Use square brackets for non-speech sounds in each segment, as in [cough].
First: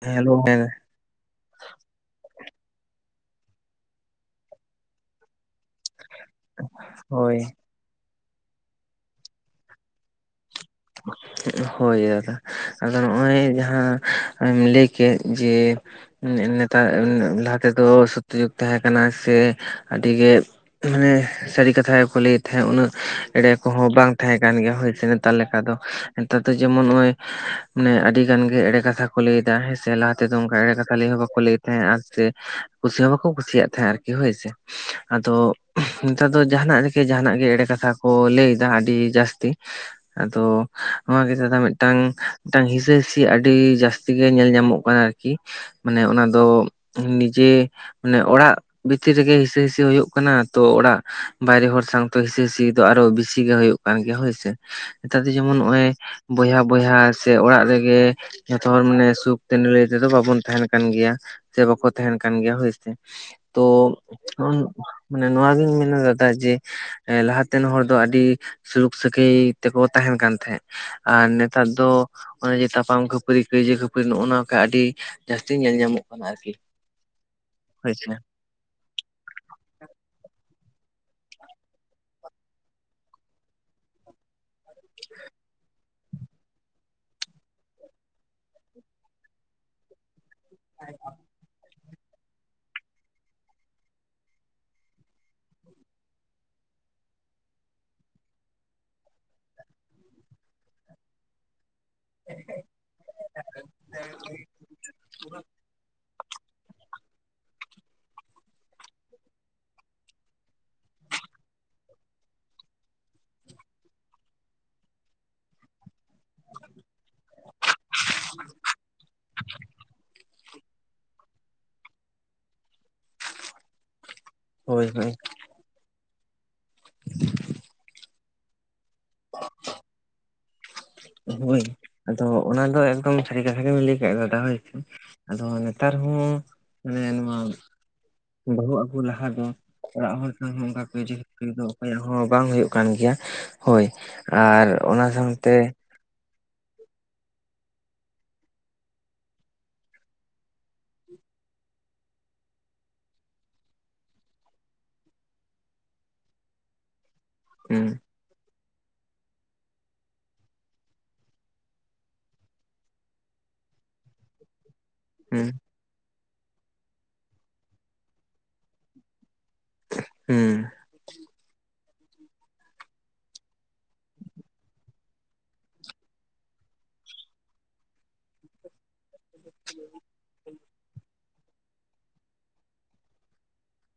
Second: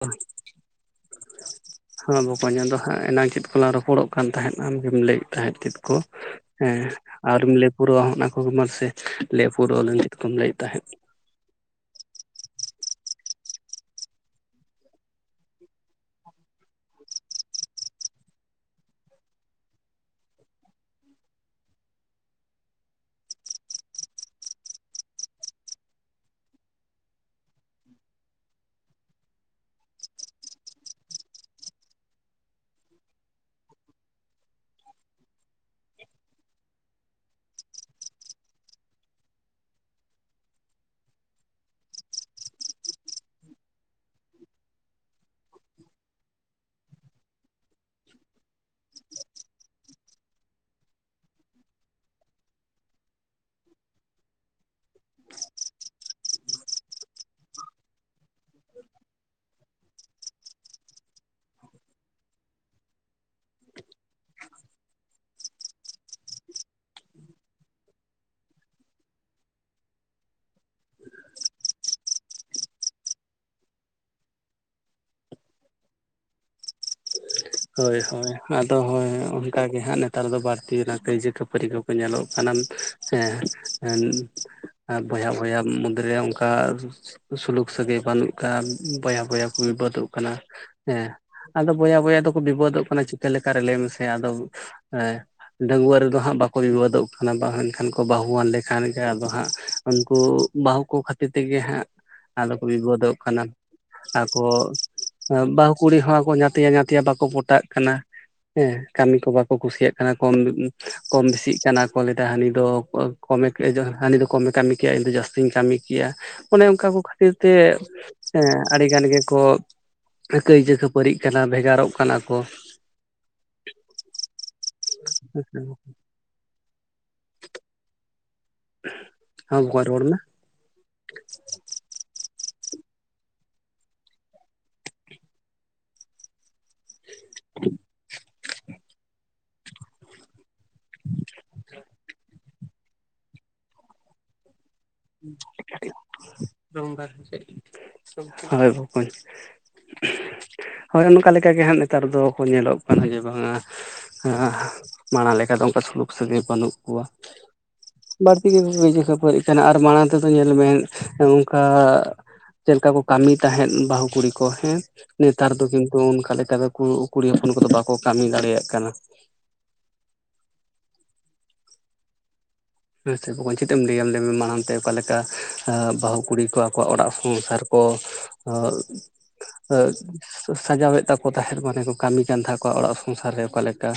Hello! ᱦᱮᱸ ᱾ [inaudible] ᱦᱚᱸ ᱵᱚᱠᱚᱧ ᱟᱫᱚ ᱦᱟᱸᱜ ᱮᱱᱟᱝ ᱪᱮᱫ ᱠᱚᱞᱟᱝ ᱨᱚᱯᱚᱲᱚᱜ ᱠᱟᱱ ᱛᱟᱦᱮᱸᱫ ᱟᱢ ᱞᱟᱹᱭᱮᱫ ᱛᱟᱦᱮᱸᱫ ᱪᱮᱫ ᱠᱚ ᱦᱮᱸ ᱦᱳᱭ ᱟᱣᱨᱤᱢ ᱞᱮ ᱯᱩᱨᱟᱹᱣᱟ ᱦᱚᱜᱼᱚᱱᱟ ᱠᱚᱜᱮ ᱢᱟᱥᱮ ᱞᱮ ᱯᱩᱨᱟᱹᱣᱞᱟᱝ ᱪᱮᱫ ᱠᱚᱢ ᱞᱟᱹᱭᱮᱫ ᱛᱟᱦᱮᱸᱫ? ᱦᱳᱭ ᱫᱟᱫᱟ ᱟᱫᱚ ᱱᱚᱜᱼᱚᱭ ᱡᱟᱦᱟᱸ ᱟᱢ ᱞᱟᱹᱭ ᱠᱮᱫ ᱡᱮ ᱱᱮ-ᱱᱮᱛᱟᱨ ᱞᱟᱦᱟ ᱛᱮᱫᱚ ᱥᱚᱛᱛᱤ ᱡᱩᱜᱽ ᱛᱟᱦᱮᱸ ᱠᱟᱱᱟ ᱥᱮ ᱟᱹᱰᱤᱜᱮ ᱢᱟᱱᱮ ᱥᱟᱹᱨᱤ ᱠᱟᱛᱷᱟ ᱜᱮᱠᱚ ᱞᱟᱹᱭᱮᱜ ᱛᱟᱦᱮᱸᱫ ᱩᱱᱟᱹᱜ ᱮᱲᱮ ᱠᱚᱦᱚᱸ ᱵᱟᱝ ᱛᱟᱦᱮᱸ ᱠᱟᱱ ᱜᱮᱭᱟ ᱦᱳᱭᱥᱮ [unintelligible] ᱛᱟᱦᱞᱮ ᱟᱫᱚ ᱱᱮᱛᱟᱨ ᱫᱚ ᱡᱮᱢᱚᱱ ᱱᱚᱸᱜᱼᱚᱭ ᱢᱟᱱᱮ ᱟᱹᱰᱤ ᱜᱟᱱ ᱜᱮ ᱮᱲᱮ ᱠᱟᱛᱷᱟ ᱠᱚ ᱞᱟᱹᱭᱫᱟ ᱦᱮᱸ ᱥᱮ ᱞᱟᱦᱟ ᱛᱮᱫᱚ ᱚᱝᱠᱟ ᱮᱲᱮ ᱠᱟᱛᱷᱟ ᱞᱟᱹᱭ ᱦᱚᱸ ᱵᱟᱠᱚ ᱞᱟᱹᱭ ᱛᱟᱦᱮᱸᱜᱼᱟ ᱥᱮ ᱠᱩᱥᱤ ᱦᱚᱸ ᱵᱟᱠᱚ ᱠᱩᱥᱤᱭᱟᱜ ᱛᱟᱦᱮᱸᱜ ᱟᱨᱠᱤ ᱦᱳᱭ ᱥᱮ᱾ ᱟᱫᱚ ᱱᱮᱛᱟᱨ ᱫᱚ ᱡᱟᱦᱟᱱᱟᱜ ᱨᱮᱜᱮ ᱡᱟᱦᱟᱱᱟᱜ ᱜᱮ ᱮᱲᱮ ᱠᱟᱛᱷᱟ ᱠᱚ ᱞᱟᱹᱭᱫᱟ ᱟᱹᱰᱤ ᱡᱟᱹᱥᱛᱤ᱾ [unintelligible] ᱟᱫᱚ ᱱᱚᱣᱟ ᱜᱮ ᱫᱟᱫᱟ ᱢᱤᱫᱴᱟᱝ ᱢᱤᱫᱴᱟᱝ ᱦᱤᱥᱟᱹ ᱦᱤᱥᱤ ᱟᱹᱰᱤ ᱡᱟᱹᱥᱛᱤ ᱜᱮ ᱧᱮᱞ ᱧᱟᱢᱚᱜ ᱠᱟᱱᱟ ᱟᱨᱠᱤ, ᱢᱟᱱᱮ ᱚᱱᱟ ᱫᱚ ᱱᱤᱡᱮ ᱢᱟᱱᱮ ᱚᱲᱟᱜ ᱵᱷᱤᱛᱤᱨ ᱨᱮᱜᱮ ᱦᱤᱥᱟᱹ ᱦᱤᱥᱤ ᱦᱩᱭᱩᱜ ᱠᱟᱱᱟ ᱛᱚ ᱚᱲᱟᱜ ᱵᱟᱭᱨᱮ ᱦᱚᱲ ᱥᱟᱶᱛᱮ ᱦᱤᱥᱟᱹ ᱦᱤᱥᱤ ᱫᱚ ᱟᱨᱚ ᱵᱤᱥᱤ ᱜᱮ ᱦᱩᱭᱩᱜ ᱠᱟᱱ ᱜᱮᱭᱟ ᱦᱳᱭᱥᱮ, ᱱᱮᱛᱟᱨ ᱫᱚ ᱡᱮᱢᱚᱱ ᱱᱚᱜᱼᱚᱭ ᱵᱚᱭᱦᱟ ᱵᱚᱭᱦᱟ ᱥᱮ ᱚᱲᱟᱜ ᱨᱮᱜᱮ ᱡᱚᱛᱚ ᱦᱚᱲ ᱢᱟᱱᱮ ᱥᱩᱠ ᱛᱮ ᱱᱤᱞᱟᱹᱭ ᱛᱮᱫᱚ ᱵᱟᱵᱚᱱ ᱛᱟᱦᱮᱸᱱ ᱠᱟᱱ ᱜᱮᱭᱟ, ᱥᱮ ᱵᱟᱠᱚ ᱛᱟᱦᱮᱸᱱ ᱠᱟᱱ ᱜᱮᱭᱟ ᱦᱳᱭᱥᱮ᱾ ᱛᱚ ᱢᱟᱱᱮ ᱱᱚᱣᱟᱜᱤᱧ ᱢᱮᱱᱟ ᱫᱟᱫᱟ ᱡᱮ ᱮ ᱞᱟᱦᱟᱛᱮᱱ ᱦᱚᱲ ᱫᱚ ᱟᱹᱰᱤ ᱥᱩᱞᱩᱠ ᱥᱟᱹᱜᱟᱹᱭ ᱛᱮᱠᱚ ᱛᱟᱦᱮᱸᱱ ᱠᱟᱱ ᱛᱟᱦᱮᱸᱫ᱾ ᱟᱨ ᱱᱮᱛᱟᱨ ᱫᱚ ᱚᱱᱮ ᱡᱮ ᱛᱟᱯᱟᱢ ᱠᱷᱟᱹᱯᱟᱹᱨᱤ ᱠᱟᱹᱭᱡᱟᱹ ᱠᱷᱟᱹᱯᱟᱹᱨᱤ ᱱᱚᱸᱜᱼᱚ ᱱᱚᱣᱠᱟ ᱟᱹᱰᱤ ᱡᱟᱹᱥᱛᱤ ᱧᱮᱞ ᱧᱟᱢᱚᱜ ᱠᱟᱱᱟ ᱟᱨᱠᱤ᱾ ᱦᱳᱭ, ᱦᱳᱭ᱾ ᱟᱫᱚ ᱦᱳᱭ ᱦᱳᱭ ᱚᱱᱠᱟ ᱜᱮ ᱦᱟᱸᱜ ᱱᱮᱛᱟᱨ ᱫᱚ ᱵᱟᱹᱲᱛᱤ ᱚᱱᱟ ᱠᱟᱹᱭᱡᱟᱹ ᱠᱷᱟᱹᱯᱟᱹᱨᱤ ᱠᱚᱯᱮ ᱧᱮᱞᱚᱜ ᱠᱟᱱᱟ᱾ ᱥᱮᱸ ᱮᱱ ᱵᱚᱭᱦᱟ ᱵᱚᱭᱦᱟ ᱢᱚᱫᱽᱫᱨᱮ ᱚᱱᱠᱟ ᱥᱩᱞᱩᱠ ᱥᱟᱹᱜᱟᱹᱭ ᱵᱟᱹᱱᱩᱜ ᱠᱟᱱ, ᱵᱚᱭᱦᱟᱼᱵᱚᱭᱦᱟ ᱠᱚ ᱵᱤᱵᱟᱹᱫᱚᱜ ᱠᱟᱱᱟ᱾ ᱥᱮ--ᱜ ᱮᱸ ᱟᱫᱚ ᱵᱚᱭᱦᱟ ᱵᱚᱭᱦᱟ ᱫᱚᱠᱚ ᱵᱤᱵᱟᱹᱫᱚᱜ ᱠᱟᱱᱟ ᱪᱤᱠᱟᱹ ᱞᱮᱠᱟ ᱨᱮ ᱞᱟᱹᱭ ᱢᱮᱥᱮ ᱟᱫᱚ ᱥᱩ--ᱜ ᱮᱸ? ᱰᱟᱺᱜᱩᱣᱟᱹ ᱨᱮᱫᱚ ᱦᱟᱸᱜ ᱵᱟᱠᱚ ᱵᱤᱵᱟᱹᱫᱚᱜ ᱠᱟᱱᱟ ᱵᱟᱹᱦᱩᱣᱟᱱ ᱠᱷᱟᱱ ᱠᱚ ᱵᱟᱹᱦᱩᱣᱟᱱ ᱞᱮᱠᱷᱟᱱ ᱜᱮ ᱟᱫᱚ ᱦᱟᱸᱜ ᱩᱱᱠᱩ, ᱵᱟᱦᱩ ᱠᱚ ᱠᱷᱟᱹᱛᱤᱨ ᱛᱮᱜᱮ ᱦᱟᱸᱜ ᱾ ᱟᱫᱚ ᱠᱚ ᱵᱤᱵᱟᱹᱫᱚᱜ ᱠᱟᱱᱟ, ᱟᱠᱚ ᱵᱟᱦᱩ ᱠᱩᱲᱤ ᱦᱚᱸ ᱟᱠᱚ ᱧᱟ ᱛᱭᱟ ᱧᱟᱛᱭᱟ ᱵᱟᱠᱚ ᱯᱚᱴᱟᱜ ᱠᱟᱱᱟ ᱦᱮᱸ, ᱠᱟᱹᱢᱤ ᱠᱚ ᱵᱟᱠᱚ ᱠᱩᱥᱤᱭᱟᱜ ᱠᱟᱱᱟ ᱠᱚᱢ ᱠᱚᱢ ᱵᱤᱥᱤᱜ ᱠᱟᱱᱟ ᱠᱚ ᱞᱟᱹᱭᱫᱟ ᱦᱟᱹᱱᱤ ᱫᱚ ᱠᱚᱢᱮ ᱠᱮᱭᱟ ᱡᱟ ᱦᱟᱱᱤ ᱫᱚ ᱠᱚᱢᱮ ᱠᱟᱢᱤ ᱠᱮᱭᱟ ᱤᱧ ᱫᱚ ᱡᱟᱛᱤᱧ ᱠᱟᱢᱤ ᱾ ᱠᱮᱭᱟ ᱚᱱᱮ ᱚᱱᱠᱟ ᱠᱚ ᱠᱷᱟᱹᱛᱤᱨ ᱛᱮ ᱮᱸ ᱟᱰᱤᱜᱟᱱ ᱜᱮᱠᱚ ᱠᱟᱹᱭᱡᱟᱹ ᱠᱷᱟᱹᱯᱟᱹᱨᱤᱜ ᱠᱟᱱᱟ ᱵᱷᱮᱜᱟᱨᱚᱜ ᱠᱟᱱᱟ ᱠᱚ᱾ ᱦᱳᱭ, ᱦᱳᱭ ᱾ [unintelligible] ᱾ [unintelligible] ᱾ ᱷᱩᱦ ᱟᱢ ᱵᱚᱠᱧ ᱨᱚᱲ ᱢᱮ ᱾ ᱦᱳᱭ, ᱟᱫᱚ ᱚᱱᱟ ᱫᱚ ᱮᱠᱫᱚᱢ ᱥᱟᱹᱨᱤ ᱠᱟᱛᱷᱟ ᱜᱮᱢ ᱞᱟᱹᱭ ᱠᱟᱫᱟ ᱫᱟᱫᱟ ᱦᱳᱭ᱾ ᱟᱫᱚ ᱱᱮᱛᱟᱨ ᱦᱚᱸ ᱢᱟᱱᱮ ᱱᱚᱣᱟ [unintelligible] ᱾ ᱵᱟᱹᱦᱩ ᱟᱹᱜᱩ ᱞᱟᱦᱟ ᱫᱚ, ᱚᱲᱟᱜ ᱦᱚᱲ ᱥᱟᱶ ᱦᱚᱸ ᱚᱱᱠᱟ ᱠᱟᱹᱭᱡᱟᱹ ᱠᱷᱟᱹᱯᱟᱹᱨᱤ ᱫᱚ ᱚᱠᱚᱭᱟᱜ ᱦᱚᱸ ᱵᱟᱝ ᱦᱳᱭᱳᱜ ᱠᱟᱱ ᱜᱮᱭᱟ ᱦᱳᱭ᱾ ᱟᱹᱹᱨ ᱚᱱᱟ ᱥᱟᱶᱛᱮ [unintelligible] ᱦᱳᱭ ᱵᱚᱠᱚᱧ ᱾ ᱷᱩ-ᱦ-ᱥᱩ-ᱜ ᱦᱳᱭ, ᱚᱱᱠᱟ ᱞᱮᱠᱟ ᱜᱮ ᱦᱟᱸᱜ ᱱᱮᱛᱟᱨ ᱫᱚ ᱠᱚ ᱧᱮᱞᱚᱜ ᱠᱟᱱᱟ ᱡᱮ ᱵᱟᱝᱟ ᱥᱟ-ᱮᱸ-ᱟᱸᱻ ᱢᱟᱲᱟᱝ ᱞᱮᱠᱟ ᱫᱚ ᱚᱱᱠᱟ ᱥᱩᱞᱩᱠ ᱥᱟᱹᱜᱟᱹᱭ ᱵᱟᱹᱱᱩᱜ ᱠᱚᱣᱟ᱾ ᱩᱸ ᱾ ᱵᱟᱹᱲᱛᱤ ᱜᱮᱠᱚ ᱠᱟᱹᱭᱡᱟᱹ ᱠᱷᱟᱹᱯᱟᱹᱨᱤ ᱠᱟᱱᱟ ᱟᱨ ᱢᱟᱲᱟᱝ ᱛᱮᱫᱚ ᱧᱮᱞᱢᱮ ᱚᱱᱠᱟ, ᱪᱮᱞᱠᱟ ᱠᱚ ᱠᱟᱢᱤ ᱛᱟᱦᱮᱸᱫ ᱵᱟᱦᱩ ᱠᱩᱲᱤ ᱠᱚ ᱦᱮᱸ ᱦᱩᱸ ᱱᱮᱛᱟᱨ ᱫᱚ ᱠᱤᱱᱛᱩ ᱚᱱᱠᱟ ᱞᱮᱠᱟ ᱫᱚ ᱠᱩ ᱠᱩᱲᱤ ᱦᱚᱯᱚᱱ ᱠᱚᱫᱚ ᱵᱟᱠᱚ ᱠᱟᱢᱤ ᱫᱟᱲᱮᱭᱟᱜ ᱠᱟᱱᱟ ᱾ ᱦᱩᱸᱻ ᱾ ᱟᱸᱪᱷᱟ, ᱵᱚᱠᱚᱧ ᱪᱮᱫ ᱮᱢ ᱞᱟᱹᱭᱟ ᱞᱟᱹᱭᱢᱮ ᱢᱟ ᱚᱱᱛᱮ ᱚᱠᱟ ᱞᱮᱠᱟ, ᱵᱟᱦᱩ ᱠᱩᱲᱤ ᱠᱚ ᱟᱠᱚᱣᱟᱜ ᱚᱲᱟᱜ ᱥᱚᱝᱥᱟᱨ ᱠᱚ [unintelligible] ᱾ ᱥᱟᱡᱟᱣᱮᱫ ᱛᱟᱠᱚ ᱛᱟᱦᱮᱸᱫ ᱢᱟᱱᱮ ᱠᱚ ᱠᱟᱢᱤ ᱠᱟᱱ ᱛᱟᱠᱚᱣᱟ ᱚᱲᱟᱜ ᱥᱚᱝᱥᱟᱨ ᱨᱮ ᱚᱠᱟᱞᱮᱠᱟ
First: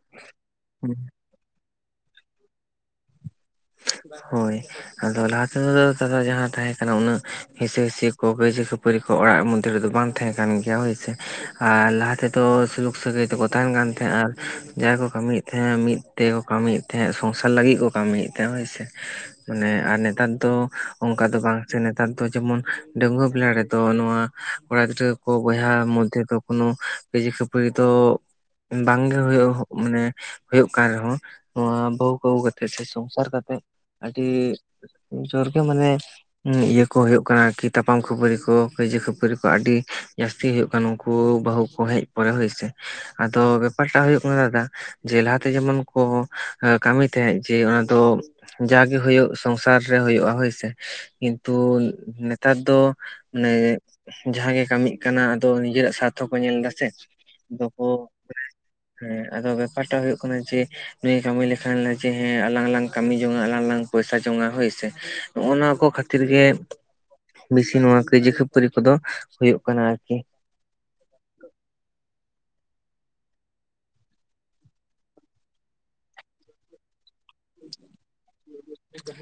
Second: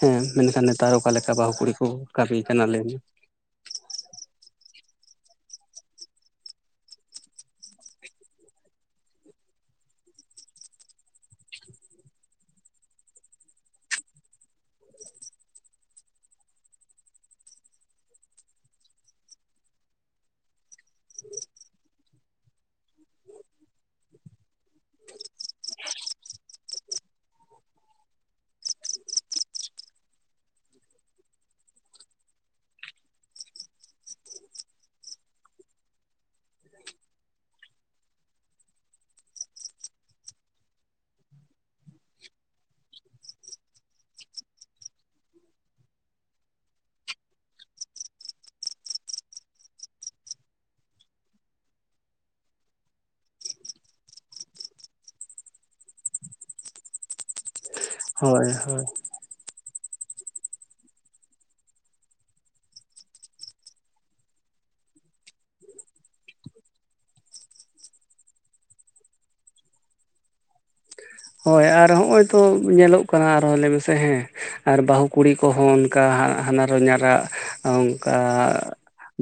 ᱦᱮᱸ, ᱢᱮᱱᱠᱷᱟᱱ ᱱᱮᱛᱟᱨ ᱚᱠᱟ ᱞᱮᱠᱟ ᱵᱟᱦᱩ ᱠᱩᱲᱤ ᱠᱚ ᱠᱟᱢᱤ ᱠᱟᱱᱟ ᱞᱟᱹᱭᱢᱮ? ᱪᱟ-ᱜ, ᱦᱳᱭ ᱟᱫᱚ ᱞᱟᱦᱟ ᱛᱮᱫᱚ ᱡᱟᱦᱟᱸ ᱛᱟᱦᱮᱸ ᱠᱟᱱᱟ ᱩᱱᱟᱹᱜ ᱦᱤᱥᱟᱹ ᱦᱤᱥᱤ ᱠᱚ ᱠᱟᱭᱡᱟᱹ ᱠᱷᱟᱹᱯᱟᱹᱨᱤ ᱠᱚ ᱚᱲᱟᱜ ᱢᱩᱫᱽ ᱨᱮᱫᱚ ᱵᱟᱝ ᱛᱟᱦᱮᱸ ᱠᱟᱱ ᱜᱮᱭᱟ ᱦᱳᱭ ᱥᱮ ᱾ ᱟᱨ ᱞᱟᱦᱟ ᱛᱮᱫᱚ ᱥᱩᱞᱩᱠ ᱥᱟᱹᱜᱟᱹᱭ ᱛᱮᱠᱚ ᱛᱟᱦᱮᱱ ᱠᱟᱱ ᱛᱟᱦᱮᱸᱜ-ᱟ ᱡᱟᱦᱟᱸᱭ ᱠᱚ ᱠᱟᱹᱢᱤᱭᱮᱫ ᱛᱟᱦᱮᱸᱫ ᱢᱤᱫ ᱛᱮᱠᱚ ᱠᱟᱢᱤᱭᱮᱜ ᱛᱟᱦᱮᱸᱜ ᱥᱚᱝᱥᱟᱨ ᱞᱟᱹᱜᱤᱜ ᱠᱚ ᱠᱟᱢᱤᱭᱮᱜ ᱛᱟᱦᱮᱸᱜ ᱦᱳᱭ ᱥᱮ ᱾ ᱢᱟᱱᱮ ᱟᱨ ᱱᱮᱛᱟᱨ ᱫᱚ ᱚᱝᱠᱟ ᱫᱚ ᱵᱟᱝ ᱥᱮ ᱱᱮᱛᱟᱨ ᱫᱚ ᱡᱮᱢᱚᱱ ᱰᱟᱸᱝᱣᱟᱹ ᱵᱮᱞᱟ ᱨᱮᱫᱚ ᱱᱚᱣᱟ ᱥᱟ-ᱜ ᱠᱚᱲᱟ ᱜᱤᱫᱽᱨᱟᱹ ᱠᱚ ᱵᱚᱭᱦᱟ ᱢᱚᱫᱽᱫᱷᱮᱹ ᱫᱚ ᱠᱳᱱᱳ ᱠᱟᱹᱭᱡᱟᱹ ᱠᱷᱟᱹᱯᱟᱹᱨᱤ ᱫᱚ ᱵᱟᱝ ᱜᱮ ᱦᱳᱭᱳᱜ ᱢᱟᱱᱮ ᱦᱳᱭᱳᱜ ᱠᱟᱱ ᱨᱮᱦᱚᱸ ᱱᱚᱣᱟ ᱵᱟᱹᱦᱩ, ᱵᱟᱹᱦᱩ ᱠᱟᱛᱮᱜ ᱥᱮ ᱥᱚᱝᱥᱟᱨ ᱠᱟᱛᱮᱜ ᱟᱰᱤᱻ ᱡᱳᱨ ᱜᱮ ᱢᱟᱱᱮ ᱤᱭᱟᱹ ᱠᱚ ᱦᱳᱭᱳᱜ ᱠᱟᱱᱟ ᱟᱨᱠᱤ ᱛᱟᱯᱟᱢ ᱠᱷᱟᱹᱯᱟᱹᱨᱤ ᱠᱚ ᱠᱟᱹᱭᱡᱟᱹ ᱠᱷᱟᱹᱯᱟᱹᱨᱤ ᱠᱚ ᱟᱰᱤ ᱡᱟᱥ ᱛᱤ ᱦᱳᱭᱳᱜ ᱠᱟᱱ ᱱᱩᱠᱩ ᱵᱟᱹᱦᱩ ᱠᱚ ᱦᱮᱡ ᱯᱚᱨᱮ ᱦᱳᱭ ᱥᱮ, ᱟᱫᱚ ᱵᱮᱯᱟᱨ ᱴᱟ ᱦᱳᱭᱳᱜ ᱠᱟᱱᱟ ᱫᱟᱫᱟ ᱡᱮ ᱞᱟᱦᱟᱛᱮ ᱡᱮᱢᱚᱱ ᱠᱚ ᱦᱚ ᱠᱟᱢᱤ ᱛᱟᱦᱮᱸᱡ ᱡᱮ ᱚᱱᱟᱫᱚ ᱡᱟᱜᱮ ᱦᱳᱭᱳᱜ ᱥᱚᱝᱥᱟᱨ ᱨᱮ ᱦᱳᱭᱳᱜᱼᱟ ᱦᱳᱭ ᱥᱮ ᱾ ᱠᱤᱱᱛᱩᱻ ᱱᱮᱛᱟᱨ ᱫᱚ ᱥᱟᱸ-ᱜ ᱢᱟᱱᱮ ᱡᱟᱦᱟᱸ ᱜᱮ ᱠᱟᱹᱢᱤᱜ ᱠᱟᱱᱟ ᱟᱫᱚ ᱱᱤᱡᱟᱹᱨᱟᱜ ᱥᱟᱨᱛᱷᱚᱠ ᱠᱚ ᱧᱮᱞ ᱮᱫᱟ ᱥᱮ ᱟᱫᱚ ᱠᱚ ᱦᱳᱭ ᱦᱳᱭ ᱾ ᱦᱮᱸ ᱟᱫᱚ ᱵᱮᱯᱟᱨ ᱴᱟᱜ ᱦᱩᱭᱩᱜ ᱠᱟᱱᱟ ᱡᱮ ᱱᱩᱭ ᱮ ᱠᱟᱹᱢᱤ ᱞᱮᱠᱷᱟᱱ ᱞᱮ ᱡᱮ ᱦᱮᱸ ᱟᱞᱟᱝ ᱞᱟᱝ ᱠᱟᱹᱢᱤ ᱡᱚᱝᱼᱟᱸᱜ ᱞᱟᱝ ᱞᱟᱝ ᱯᱚᱭᱥᱟᱹ ᱡᱚᱝᱼᱟᱸ ᱦᱳᱭᱥᱮ, ᱱᱚᱜᱼᱚᱼᱱᱚᱶᱟ ᱠᱚ ᱠᱷᱟᱹᱛᱤᱨ ᱜᱮ ᱵᱤᱥᱤ ᱱᱚᱣᱟ ᱠᱟᱹᱭ ᱡᱟᱹ ᱠᱷᱟᱹᱯᱟᱹᱨᱤ ᱠᱚᱫᱚ ᱦᱩᱭᱩᱜ ᱠᱟᱱᱟ ᱟᱨᱠᱤ ᱾ ᱦᱳᱭ ᱟᱨ ᱦᱚᱸᱜᱼᱚᱸᱭ ᱛᱚ ᱧᱮᱞᱚᱜ ᱠᱟᱱᱟ ᱟᱨᱦᱚᱸ ᱞᱟᱹᱭ ᱢᱮᱥᱮ ᱦᱮᱸ, ᱟᱨ ᱵᱟᱹᱦᱩ ᱠᱩᱲᱤ ᱠᱚᱦᱚᱸ ᱚᱱᱠᱟ ᱦᱟᱸᱜ ᱦᱟᱱᱟᱨ-ᱦᱚᱧᱟᱨᱟᱜ ᱚᱝᱠᱟ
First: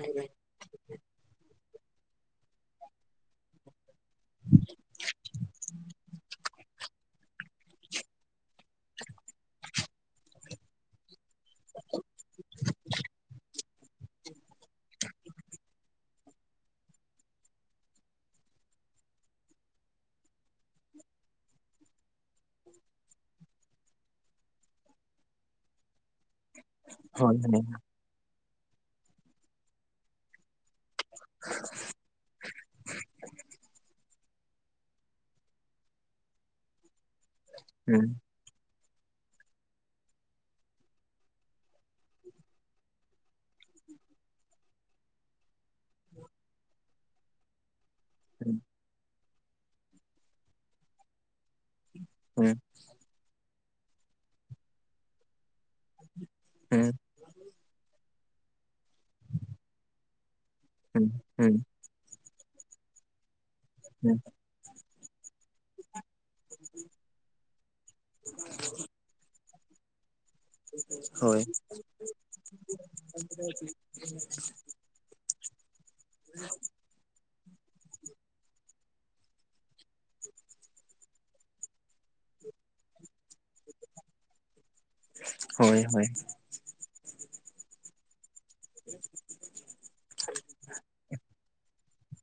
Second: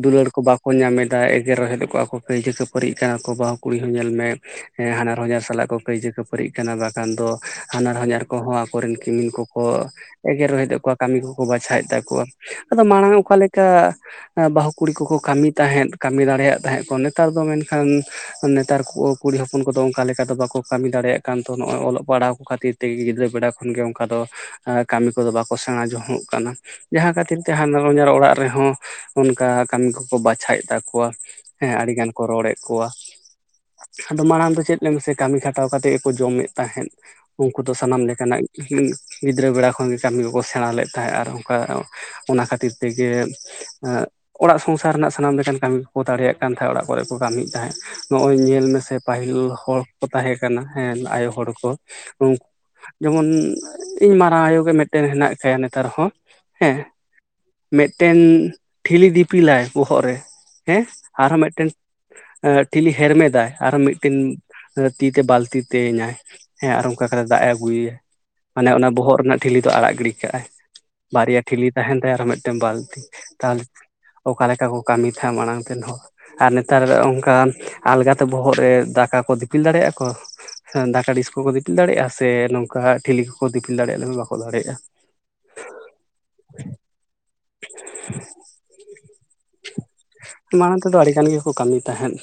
ᱫᱩᱞᱟᱹᱲ ᱠᱚ ᱵᱟᱠᱚ ᱧᱟᱢ ᱮᱫᱟ, ᱮᱜᱮᱨ ᱨᱚᱦᱮᱫᱮᱫᱽ ᱠᱚᱣᱟ ᱠᱚ, ᱠᱟᱹᱭᱡᱟᱹ ᱠᱟᱹᱯᱟᱹᱨᱤᱜ ᱠᱟᱱᱟ ᱠᱚ ᱵᱟᱹᱦᱩ ᱠᱩᱲᱤ ᱦᱚᱸ ᱧᱮᱞ ᱢᱮ ᱮᱸ ᱦᱟᱱᱟᱨ-ᱦᱚᱸᱧᱟᱨ ᱥᱟᱞᱟᱜ ᱠᱚ ᱠᱟᱹᱭᱡᱟᱹ ᱠᱟᱹᱯᱟᱹᱨᱤᱜ ᱠᱟᱱᱟ ᱵᱟ ᱠᱷᱟᱱ ᱫᱚ ᱦᱟᱱᱟᱨ-ᱦᱚᱸᱧᱟᱨ ᱠᱚᱦᱚᱸ ᱟᱠᱚ ᱨᱤᱱ ᱠᱤᱢᱤᱱ ᱠᱚᱠᱚ ᱮᱜᱮᱨ ᱨᱚᱦᱤᱫ ᱮᱫ ᱠᱚᱣᱟ ᱠᱟᱹᱢᱤ ᱠᱚᱠᱚ ᱵᱟᱪᱷᱟᱣᱮᱫ ᱛᱟᱠᱚᱣᱟ ᱟᱫᱚ ᱢᱟᱲᱟᱝ ᱚᱠᱟ ᱞᱮᱠ ᱠᱟ ᱵᱟᱹᱦᱩ ᱠᱩᱲᱤ ᱠᱚᱠᱚ ᱠᱟᱹᱢᱤ ᱛᱟᱦᱮᱸᱫ ᱠᱟᱹᱢᱤ ᱫᱟᱲᱮᱭᱟᱜ ᱛᱟᱦᱮᱸᱫ ᱠᱚ, ᱱᱮᱛᱟᱨ ᱫᱚ ᱢᱮᱱᱠᱷᱟᱱ ᱱᱮᱛᱟᱨ ᱠᱚ ᱠᱩᱲᱤ ᱦᱚᱯᱚᱱ ᱠᱚᱫᱚ ᱚᱝᱠᱟ ᱞᱮᱠᱟ ᱫᱚ ᱵᱟᱠᱚ ᱠᱟᱹᱢᱤ ᱫᱟᱲᱮᱭᱟᱜ ᱠᱟᱱ ᱫᱚ ᱾ ᱱᱚᱜᱼᱚᱸᱭ ᱚᱞᱚᱜ ᱯᱟᱲᱦᱟᱣ ᱠᱚ ᱠᱷᱟᱹᱛᱤᱨ ᱛᱮᱜᱮ ᱜᱤᱫᱽᱨᱟᱹ ᱵᱮᱲᱟ ᱠᱷᱚᱱ ᱜᱮ ᱚᱝᱠᱟ ᱫᱚ, ᱮᱸ ᱠᱟᱹᱢᱤ ᱠᱚᱫᱚ ᱵᱟᱠᱚ ᱥᱮᱬᱟ ᱡᱷᱚᱝ-ᱚᱜ ᱠᱟᱱᱟ ᱾ ᱡᱟᱦᱟᱸ ᱦᱳᱭ ᱠᱷᱟᱹᱛᱤᱨ ᱛᱮ ᱦᱮᱸ ᱦᱟᱱᱟᱨ ᱦᱚᱸᱧᱟᱨ ᱚᱲᱟᱜ ᱨᱮᱦᱚᱸ ᱚᱱᱠᱟ ᱠᱟᱹᱢᱤ ᱠᱚᱠᱚ ᱵᱟᱪᱷᱟᱭᱮᱜ ᱛᱟᱠ ᱠᱚᱣᱟ ᱦᱮᱸ ᱟᱹᱰᱤ ᱜᱟᱱ ᱠᱚ ᱨᱚᱲᱮᱜ ᱠᱚᱣᱟ ᱾ ᱟᱫᱚ ᱢᱟᱲᱟᱝ ᱫᱚ ᱪᱮᱫ ᱞᱟᱹᱭ ᱢᱮᱥᱮ ᱠᱟᱹᱢᱤ ᱠᱷᱟᱴᱟᱣ ᱠᱟᱛᱮᱜ ᱜᱮᱠᱚ ᱡᱚᱢᱮᱫ ᱛᱟᱦᱮᱸᱫ ᱩᱝᱠᱩ ᱫᱚ ᱥᱟᱱᱟᱢ ᱦᱮᱸ ᱞᱮᱠᱟᱱᱟᱜ ᱦᱩᱸ ᱜᱤᱫᱽᱨᱟᱹ ᱵᱮᱲᱟ ᱠᱷᱚᱱ ᱜᱮ ᱠᱟᱹᱢᱤ ᱠᱚᱠᱚ ᱥᱮᱬᱟ ᱞᱮᱫ ᱛᱟᱦᱮᱸᱜ ᱟᱨ ᱚᱝᱠᱟ ᱚᱱᱟ ᱠᱷᱟᱹᱛᱤᱨ ᱛᱮᱜᱮ ᱮᱸᱜ ᱚᱲᱟᱜ ᱥᱚᱝᱥᱟᱨ ᱨᱮᱱᱟᱜ ᱥᱟᱱᱟᱢ ᱞᱮᱠᱟᱱ ᱠᱟᱹᱢᱤ ᱠᱚᱠᱚ ᱫᱟᱲᱮᱭᱟᱜ ᱠᱟᱱ ᱛᱟᱦᱮᱸᱜ ᱚᱲᱟᱜ ᱠᱚᱨᱮᱜ ᱠᱚ ᱠᱟᱹᱢᱤᱭᱮᱜ ᱛᱟᱦᱮᱸᱜ, ᱱᱚᱜᱼᱚᱸᱭ ᱧᱮᱞ ᱢᱮᱥᱮ ᱯᱟᱹᱦᱤᱞ ᱦᱚᱲ ᱠᱚᱠᱚ ᱛᱟᱦᱮᱸ ᱠᱟᱱᱟ ᱦᱮᱸᱱ ᱟᱭᱳ ᱦᱚᱲ ᱠᱚ, ᱱᱩᱝ ᱦᱮᱸ ᱡᱮᱢᱚᱱ ᱤᱧ ᱢᱟᱨᱟᱝ ᱟᱭᱳ ᱜᱮ ᱢᱤᱫᱴᱟᱹᱱ ᱦᱮᱱᱟᱜ ᱠᱟᱭᱟ ᱱᱮᱛᱟᱨ ᱦᱚᱸ ᱦᱮᱸ, ᱢᱤᱫᱴᱮᱱ ᱴᱷᱤᱞᱤ ᱫᱤᱯᱤᱞᱟᱭ ᱵᱚᱦᱚᱜ ᱨᱮ ᱦᱮᱸᱦ ᱦᱮᱸ ᱟᱨᱦᱚᱸ ᱦᱮᱸ ᱢᱤᱫᱴᱮᱱ ᱮᱸ ᱴᱷᱤᱞᱤ ᱦᱮᱨᱢᱮᱫᱟ ᱟᱨᱚ ᱢᱤᱫᱴᱤᱱ ᱦᱮᱸ ᱮᱸ ᱛᱤ ᱛᱮ ᱵᱟᱹᱞᱛᱤ ᱛᱮᱣᱮᱧᱟᱭ ᱾ ᱦᱮᱸ ᱟᱨ ᱚᱝᱠᱟ ᱠᱟᱛᱮ ᱫᱟᱜ ᱮ ᱟᱹᱜᱩᱭᱮᱭᱟ ᱢᱟᱱᱮ ᱚᱱᱟ ᱵᱚᱦᱚᱜ ᱨᱮᱱᱟᱜ ᱴᱷᱤᱞᱤ ᱫᱚ ᱟᱲᱟᱜ ᱜᱤᱰᱤ ᱠᱟᱜ-ᱟᱭ ᱾ ᱵᱟᱨᱭᱟ ᱦᱳᱭ ᱴᱷᱤᱞᱤ ᱛᱟᱦᱮᱱ ᱛᱟᱭᱟ ᱟᱨᱚ ᱢᱤᱫᱴᱟᱹᱱ ᱵᱟᱞᱼᱛᱤ ᱛᱟᱦᱚᱞᱮ ᱚᱠᱟ ᱞᱮᱠᱟ ᱠᱚ ᱠᱟᱹᱢᱤ ᱛᱟᱦᱮᱸᱜ ᱢᱟᱲᱟᱝ ᱛᱮᱱ ᱦᱚᱲ ᱱᱮᱛᱟᱨᱼᱮᱸ ᱚᱝᱠᱟᱢ ᱟᱞᱜᱟ ᱛᱮ ᱵᱚᱦᱚᱜ ᱨᱮ ᱫᱟᱠᱟ ᱠᱚ ᱫᱤᱯᱤᱞ ᱫᱟᱲᱮᱭᱟᱜᱼᱟ ᱠᱚ ᱦᱮᱸ ᱫᱟᱠ ᱛᱟᱹᱲᱤᱥ ᱠᱚᱠᱚ ᱫᱤᱯᱤᱞ ᱫᱟᱲᱮᱭᱟᱜᱼᱟ ᱥᱮ ᱰᱤᱥᱠᱚ ᱠᱚ ᱫᱤᱯᱤᱞ ᱫᱟᱲᱮᱜᱼᱟ, ᱥᱮ ᱱᱚᱝᱠᱟ ᱴᱷᱤᱞᱤ ᱠᱚᱠᱚ ᱫᱤᱯᱤᱞ ᱫᱟᱲᱮᱭᱟᱜᱼᱟ, ᱟᱞᱮ ᱞᱤ ᱵᱟᱠᱚ ᱫᱟᱲᱮᱭᱟᱜᱼᱟ ᱾ ᱦᱳᱭ ᱦᱳᱭ ᱾ [unintelligible] ᱢᱟᱲᱟᱝ ᱛᱮᱫᱚ ᱟᱹᱰᱤ ᱜᱟᱱ ᱜᱮ- ᱠᱚ ᱠᱟᱹᱢᱤ ᱛᱟᱦᱮᱸᱫ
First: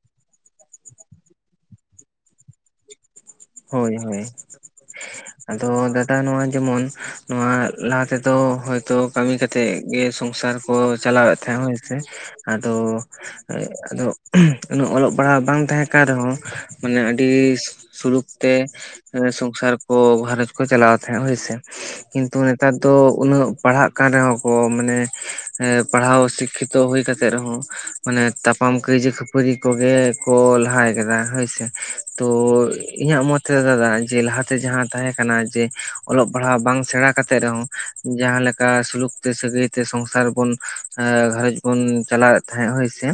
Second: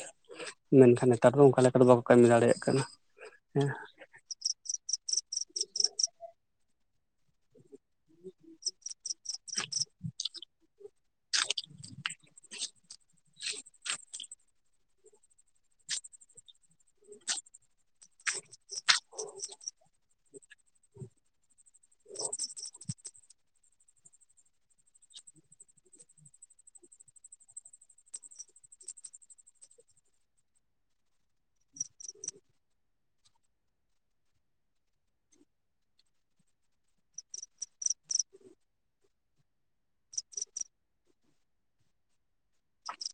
ᱢᱮᱱᱠᱷᱟᱱ ᱱᱮᱛᱟᱨ ᱫᱚ ᱚᱝᱠᱟ ᱞᱮᱠᱟ ᱫᱚ ᱵᱟᱠᱚ ᱠᱟᱹᱢᱤ ᱫᱟᱲᱮᱭᱟᱜ ᱠᱟᱱᱟ ᱾ ᱦᱳᱭ ᱦᱳᱭ, ᱟᱫᱚ ᱫᱟᱫᱟ ᱱᱚᱣᱟ ᱡᱮᱢᱚᱱ ᱱᱚᱣᱟ ᱞᱟᱦᱟ ᱛᱮᱫᱚ ᱦᱳᱭ ᱛᱚ, ᱠᱟᱹᱢᱤ ᱠᱟᱛᱮᱜ ᱜᱮ ᱥᱚᱝᱥᱟᱨ ᱠᱚ ᱪᱟᱞᱟᱣᱮᱜ ᱛᱟᱦᱮᱸᱜ ᱦᱳᱭ ᱥᱮ, ᱟᱫᱚ ᱮᱸᱜ ᱟᱫᱚᱜ ᱩᱱᱟᱹᱜ ᱚᱞᱚᱜ ᱯᱟᱲᱦᱟᱣ ᱵᱟᱝ ᱛᱟᱦᱮᱸ ᱠᱟᱱ ᱨᱮᱦᱚᱸ ᱢᱟᱱᱮ ᱟᱹᱰᱤᱻᱥ ᱥᱩᱞᱩᱠ ᱛᱮ ᱮᱸ ᱥᱚᱝᱥᱟᱨ ᱠᱚ ᱜᱷᱟᱨᱚᱸᱡᱽ ᱠᱚ ᱪᱟᱞᱟᱣ ᱛᱟᱦᱮᱸᱜ ᱦᱳᱭ ᱥᱮ ᱾ ᱠᱤᱱᱛᱩ ᱱᱮᱛᱟᱨ ᱫᱚ ᱩᱱᱟᱹᱜ ᱯᱟᱲᱦᱟᱜ ᱠᱟᱱ ᱨᱮᱦᱚᱸ ᱠᱚ ᱢᱟᱱᱮ ᱮᱸ ᱯᱟᱲᱦᱟᱣ ᱥᱤᱠᱷᱤᱛ ᱛᱚ ᱦᱩᱭ ᱠᱟᱛᱮᱫ ᱨᱮᱦᱚᱸ, ᱢᱟᱱᱮ ᱛᱟᱯᱟᱢ ᱠᱟᱹᱭᱡᱟᱹ ᱠᱷᱟᱹᱯᱟᱹᱨᱤ ᱠᱚ ᱜᱮ ᱠᱚ ᱞᱟᱦᱟᱭ ᱠᱟᱫᱟ ᱦᱳᱭ ᱥᱮ ᱾ ᱛᱚ ᱤ- ᱤᱧᱟᱹᱜ ᱢᱚᱛ ᱨᱮ ᱫᱟᱫᱟ ᱡᱮ ᱞᱟᱦᱟᱛᱮ ᱡᱟᱦᱟᱸ ᱛᱟᱦᱮᱸ ᱠᱟᱱᱟ ᱡᱮ ᱚᱞᱚᱜ ᱯᱟᱲᱦᱟᱣ ᱵᱟᱝ ᱥᱮᱬᱟ ᱠᱟᱛᱮᱫ ᱨᱮᱦᱚᱸ ᱡᱟᱦᱟᱸ ᱞᱮᱠᱟ ᱥᱩᱞᱩᱠ ᱛᱮ ᱥᱟᱹᱜᱟᱹᱭ ᱛᱮ ᱥᱚᱝᱥᱟᱨ ᱵᱚᱱ ᱮᱸ ᱜᱷᱟᱨᱚᱸᱡᱽ ᱵᱚᱱ ᱪᱟᱞᱟᱣᱮᱫ ᱛᱟᱦᱮᱸᱜ ᱦᱳᱭ ᱥᱮ,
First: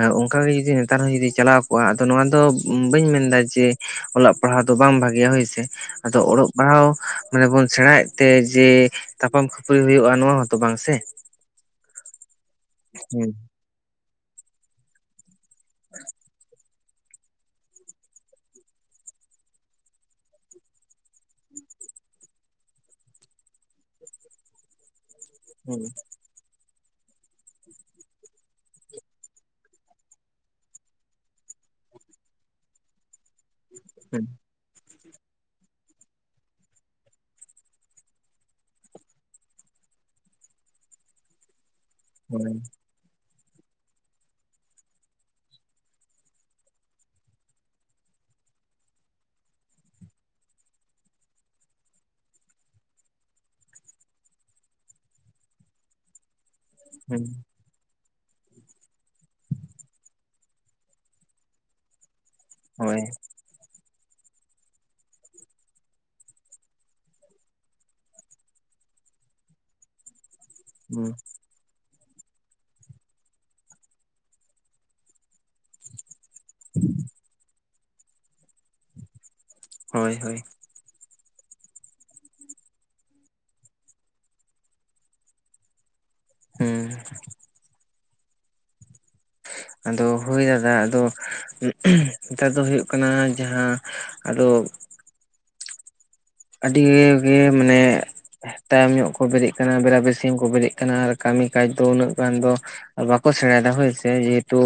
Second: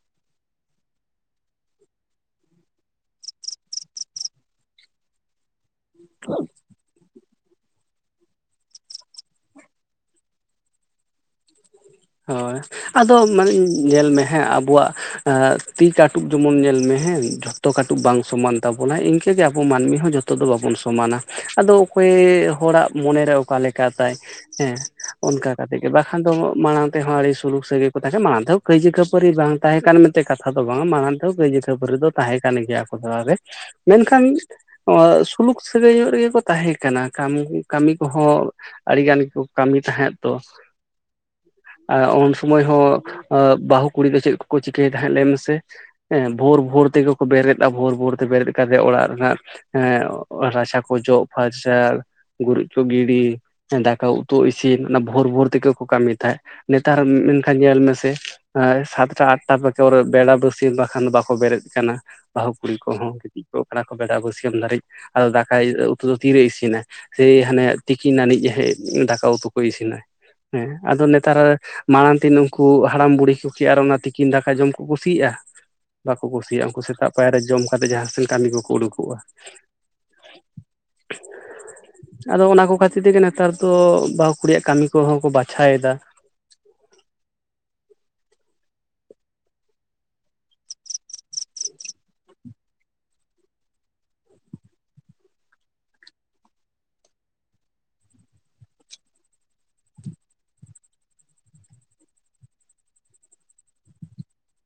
ᱮᱸ ᱚᱝᱠᱟ ᱜᱮ ᱡᱩᱫᱤ ᱱᱮᱛᱟᱨ ᱦᱚᱸ ᱡᱩᱫᱤ ᱪᱟᱞᱟᱣ ᱠᱚᱜᱼᱟ, ᱟᱫᱚ ᱱᱚᱣᱟ ᱫᱚ ᱵᱟᱹᱧ ᱢᱮᱱ ᱫᱟ ᱡᱮ ᱚᱞᱚᱜ ᱯᱟᱲᱦᱟᱣ ᱫᱚ ᱵᱟᱝ ᱵᱷᱟᱜᱮᱭᱟ ᱦᱳᱭ ᱥᱮ, ᱟᱫᱚ ᱚᱲᱚᱜ ᱯᱟᱲᱦᱟᱣ ᱢᱟᱱᱮ ᱵᱚᱱ ᱥᱮᱬᱟᱭᱮᱫ ᱛᱮ ᱡᱮ ᱛᱟᱯᱟᱢ ᱠᱷᱟᱹᱯᱟᱹᱨᱤ ᱦᱩᱭᱩᱜᱼᱟ ᱱᱚᱶᱟ ᱦᱚᱸᱛᱚ ᱵᱟᱝ ᱥᱮ? ᱦᱳᱭ, ᱟᱫᱚ ᱦᱩᱸ ᱢᱟᱱᱮ ᱧᱮᱞ ᱢᱮ ᱦᱮᱸ ᱟᱵᱚᱣᱟᱜ ᱟᱹᱜ ᱛᱤ ᱠᱟᱹᱴᱩᱵ ᱡᱮᱢᱚᱱ ᱧᱮᱞ ᱢᱮ ᱦᱮᱸ ᱡᱷᱚᱛᱚ ᱠᱟᱹᱴᱩᱵ ᱵᱟᱝ ᱥᱚᱢᱟᱱ ᱛᱟᱵᱚᱱᱟ, ᱤᱱᱠᱟᱹᱜᱮ ᱟᱵᱚ ᱢᱟᱹᱱᱢᱤ ᱦᱚᱸ ᱡᱚᱛᱚ ᱫᱚ ᱵᱟᱵᱚᱱ ᱥᱚᱢᱟᱱᱟ ᱾ ᱟᱫᱚ ᱚᱠᱚᱭ ᱦᱚᱲᱟᱜ ᱢᱚᱱᱮᱨᱮ ᱚᱠᱟ ᱞᱮᱠᱟ ᱛᱟᱭ ᱦᱮᱸ ᱚᱱᱠᱟ ᱠᱟᱛᱮᱜ ᱦᱩᱸ ᱜᱮ ᱵᱟᱠᱷᱟᱱ ᱫᱚ ᱢᱟᱲᱟᱝ ᱛᱮᱦᱚᱸ ᱟᱹᱰᱤ ᱥᱩᱞᱩᱠ ᱥᱟᱹᱜᱟᱹᱭ ᱠᱚ ᱛᱟᱦᱮᱸ ᱠᱟᱱᱟ, ᱢᱟᱲᱟᱝ ᱛᱮᱦᱚᱸ ᱠᱟᱹᱭᱡᱟᱹ ᱠᱷᱟᱹᱯᱟᱹᱨᱤ ᱵᱟᱝ ᱛᱟᱦᱮᱸ ᱠᱟᱱ ᱢᱮᱱᱛᱮ ᱠᱟᱛᱷᱟ ᱫᱚ ᱵᱟᱝ ᱾ ᱢᱟᱲᱟᱝ ᱛᱮ ᱡᱚᱸ ᱠᱟᱹᱭᱡᱟᱹ ᱠᱷᱟᱹᱯᱟᱹᱨᱤ ᱫᱚ ᱛᱟᱦᱮᱸ ᱠᱟᱱ ᱜᱮᱭᱟ ᱟᱠᱚ ᱛᱟᱞᱟᱨᱮ᱾ ᱢᱮᱱᱠᱷᱟᱱ ᱦᱩᱸ ᱚᱸ ᱥᱩᱞᱩᱠ ᱥᱟᱹᱜᱟᱹᱭ ᱧᱚᱜ ᱨᱮᱜᱮ ᱠᱚ ᱛᱟᱦᱮᱸ ᱠᱟᱱᱟ ᱾ ᱠᱟᱹᱢᱤ ᱠᱟ. ᱢᱤ ᱠᱚᱦᱚᱸ ᱟᱹᱰᱤᱜᱟᱱ ᱜᱮᱠᱚ ᱠᱟᱹᱢᱤ ᱛᱟᱦᱮᱸᱜ ᱛᱚ ᱾ ᱟᱨ ᱩᱱ ᱦᱳᱭ ᱥᱚᱢᱚᱭ ᱦᱚᱸ ᱵᱟᱹᱦᱩ ᱠᱩᱲᱤ ᱫᱚ ᱪᱮᱫ ᱠᱚᱠᱚ ᱪᱤᱠᱟᱹᱭ ᱛᱟᱦᱮᱸᱫ ᱞᱟᱹᱭ ᱢᱮᱥᱮ? ᱦᱮᱸ ᱵᱷᱳᱨ ᱵᱷᱳᱨ ᱛᱮᱜᱮ ᱠᱚ ᱵᱮᱨᱮᱫᱼᱟ, ᱵᱷᱳᱨ ᱵᱷᱳᱨ ᱛᱮ ᱵᱮᱨᱮᱫ ᱠᱟᱛᱮᱜ ᱚᱲᱟᱜ ᱨᱮᱱᱟᱜ ᱮᱸᱜ ᱨᱟᱪᱟ ᱠᱚ ᱡᱚᱜ ᱯᱷᱟᱨᱪᱟ, ᱜᱩᱨᱤᱡ ᱡᱚ ᱜᱤᱰᱤ, ᱦᱮᱸ ᱫᱟᱠᱟ ᱩᱛᱩ ᱤᱥᱤᱱ ᱚᱱᱟ ᱵᱷᱳᱨ ᱵᱷᱳᱨ ᱛᱮᱜᱮ ᱠᱚ ᱠᱟᱹᱢᱤᱭᱮᱫ ᱛᱟᱦᱮᱸᱫ ᱾ ᱱᱮᱛᱟᱨ ᱦᱩᱸ ᱢᱮᱱᱠᱷᱟᱱ ᱧᱮᱞ ᱢᱮᱥᱮ ᱾ ᱮᱸ ᱥᱟᱛᱴᱟ ᱟᱴᱴᱟ ᱵᱮᱜᱚᱨ ᱵᱮᱲᱟ ᱵᱟᱹᱥᱭᱟᱹᱢ ᱵᱟᱠᱷᱟᱱ ᱵᱟᱠᱚ ᱵᱮᱨᱮᱫ ᱠᱟᱱᱟ, ᱵᱟᱹᱦᱩ ᱠᱩᱲᱤ ᱦᱳᱭ ᱠᱚᱦᱚᱸ ᱠᱟᱴᱤᱡ ᱠᱟᱱᱟ ᱠᱚ ᱵᱮᱲᱟ ᱵᱟᱹᱭᱟᱹᱢ ᱫᱷᱟᱹᱨᱤᱡ, ᱟᱫᱚ ᱫᱟᱠᱟ ᱩᱛᱩ ᱫᱚ ᱛᱤᱨᱮ ᱤᱥᱤᱱᱟ ᱾ ᱥᱮᱭ ᱦᱟᱱᱮ ᱛᱤᱠᱤᱱ ᱟᱹᱱᱤᱡ ᱫᱟᱠᱟ ᱩᱛᱩ ᱠᱚ ᱤᱥᱤᱱᱟ ᱾ ᱦᱮᱸ ᱟᱫᱚ ᱦᱩᱸ ᱱᱮᱛᱟᱨ ᱢᱟᱲᱟᱝ ᱛᱮ ᱩᱱᱠᱩ ᱦᱟᱲᱟᱢ ᱵᱩᱲᱦᱤ ᱠᱚ ᱟᱨ ᱚᱱᱟ ᱛᱤᱠᱤᱱ ᱫᱟᱠᱟ ᱡᱚᱢ ᱠᱚ ᱠᱩᱥᱤᱭᱟᱜᱼᱟ? ᱵᱟᱠᱚ ᱠᱩᱥᱤᱭᱟᱜᱼᱟ ᱾ ᱩᱱᱠᱩ ᱥᱮᱛᱟᱜ ᱯᱟᱭᱟᱨ ᱨᱮ ᱡᱚᱢ ᱠᱟᱛᱮ ᱡᱟᱦᱟᱸ ᱥᱮᱱ ᱠᱟᱹᱢᱤ ᱠᱚ ᱩᱰᱩᱠᱚᱜᱼᱟ ᱾ ᱦᱳᱭ ᱦᱳᱭ ᱟᱫᱚ ᱚᱱᱟ ᱠᱚ ᱠᱷᱟᱭᱤᱨ ᱛᱮᱜᱮ ᱱᱮᱛᱟᱨ ᱫᱚ ᱵᱟᱹᱦᱩ ᱠᱩᱲᱤᱭᱟᱜ ᱠᱟᱹᱢᱤ ᱠᱚ ᱵᱟᱼᱼ ᱼᱼᱪᱷᱟᱭᱮᱫᱟ ᱾ ᱦᱩᱸᱻ ᱟᱫᱚ ᱦᱳᱭ ᱫᱟᱫᱟ ᱟᱫᱚ ᱱᱮᱛᱟᱨ ᱫᱚ ᱦᱩᱭᱩᱜ ᱠᱟᱱᱟ ᱡᱟᱦᱟᱸ ᱟᱫᱚ ᱟᱹᱰᱤᱻ ᱜᱮ ᱢᱟᱱᱮ ᱛᱟᱭᱚᱢ ᱧᱚᱜ ᱠᱚ ᱵᱮᱨᱮᱫ ᱠᱟᱱᱟ, ᱵᱮᱨᱟ ᱵᱮᱥᱤᱢ ᱠᱚ ᱵᱮᱨᱮᱫ ᱠᱟᱱᱟ ᱟᱨ ᱠᱟᱹᱢᱤ ᱠᱟᱡᱽ ᱫᱚ ᱩᱱᱟᱹᱜ ᱜᱟᱱ ᱫᱚ ᱟᱨ ᱵᱟᱠᱚ ᱥᱮᱬᱟᱭᱮᱫᱟ ᱦᱳᱭᱥᱮ ᱡᱮᱦᱮᱛᱩ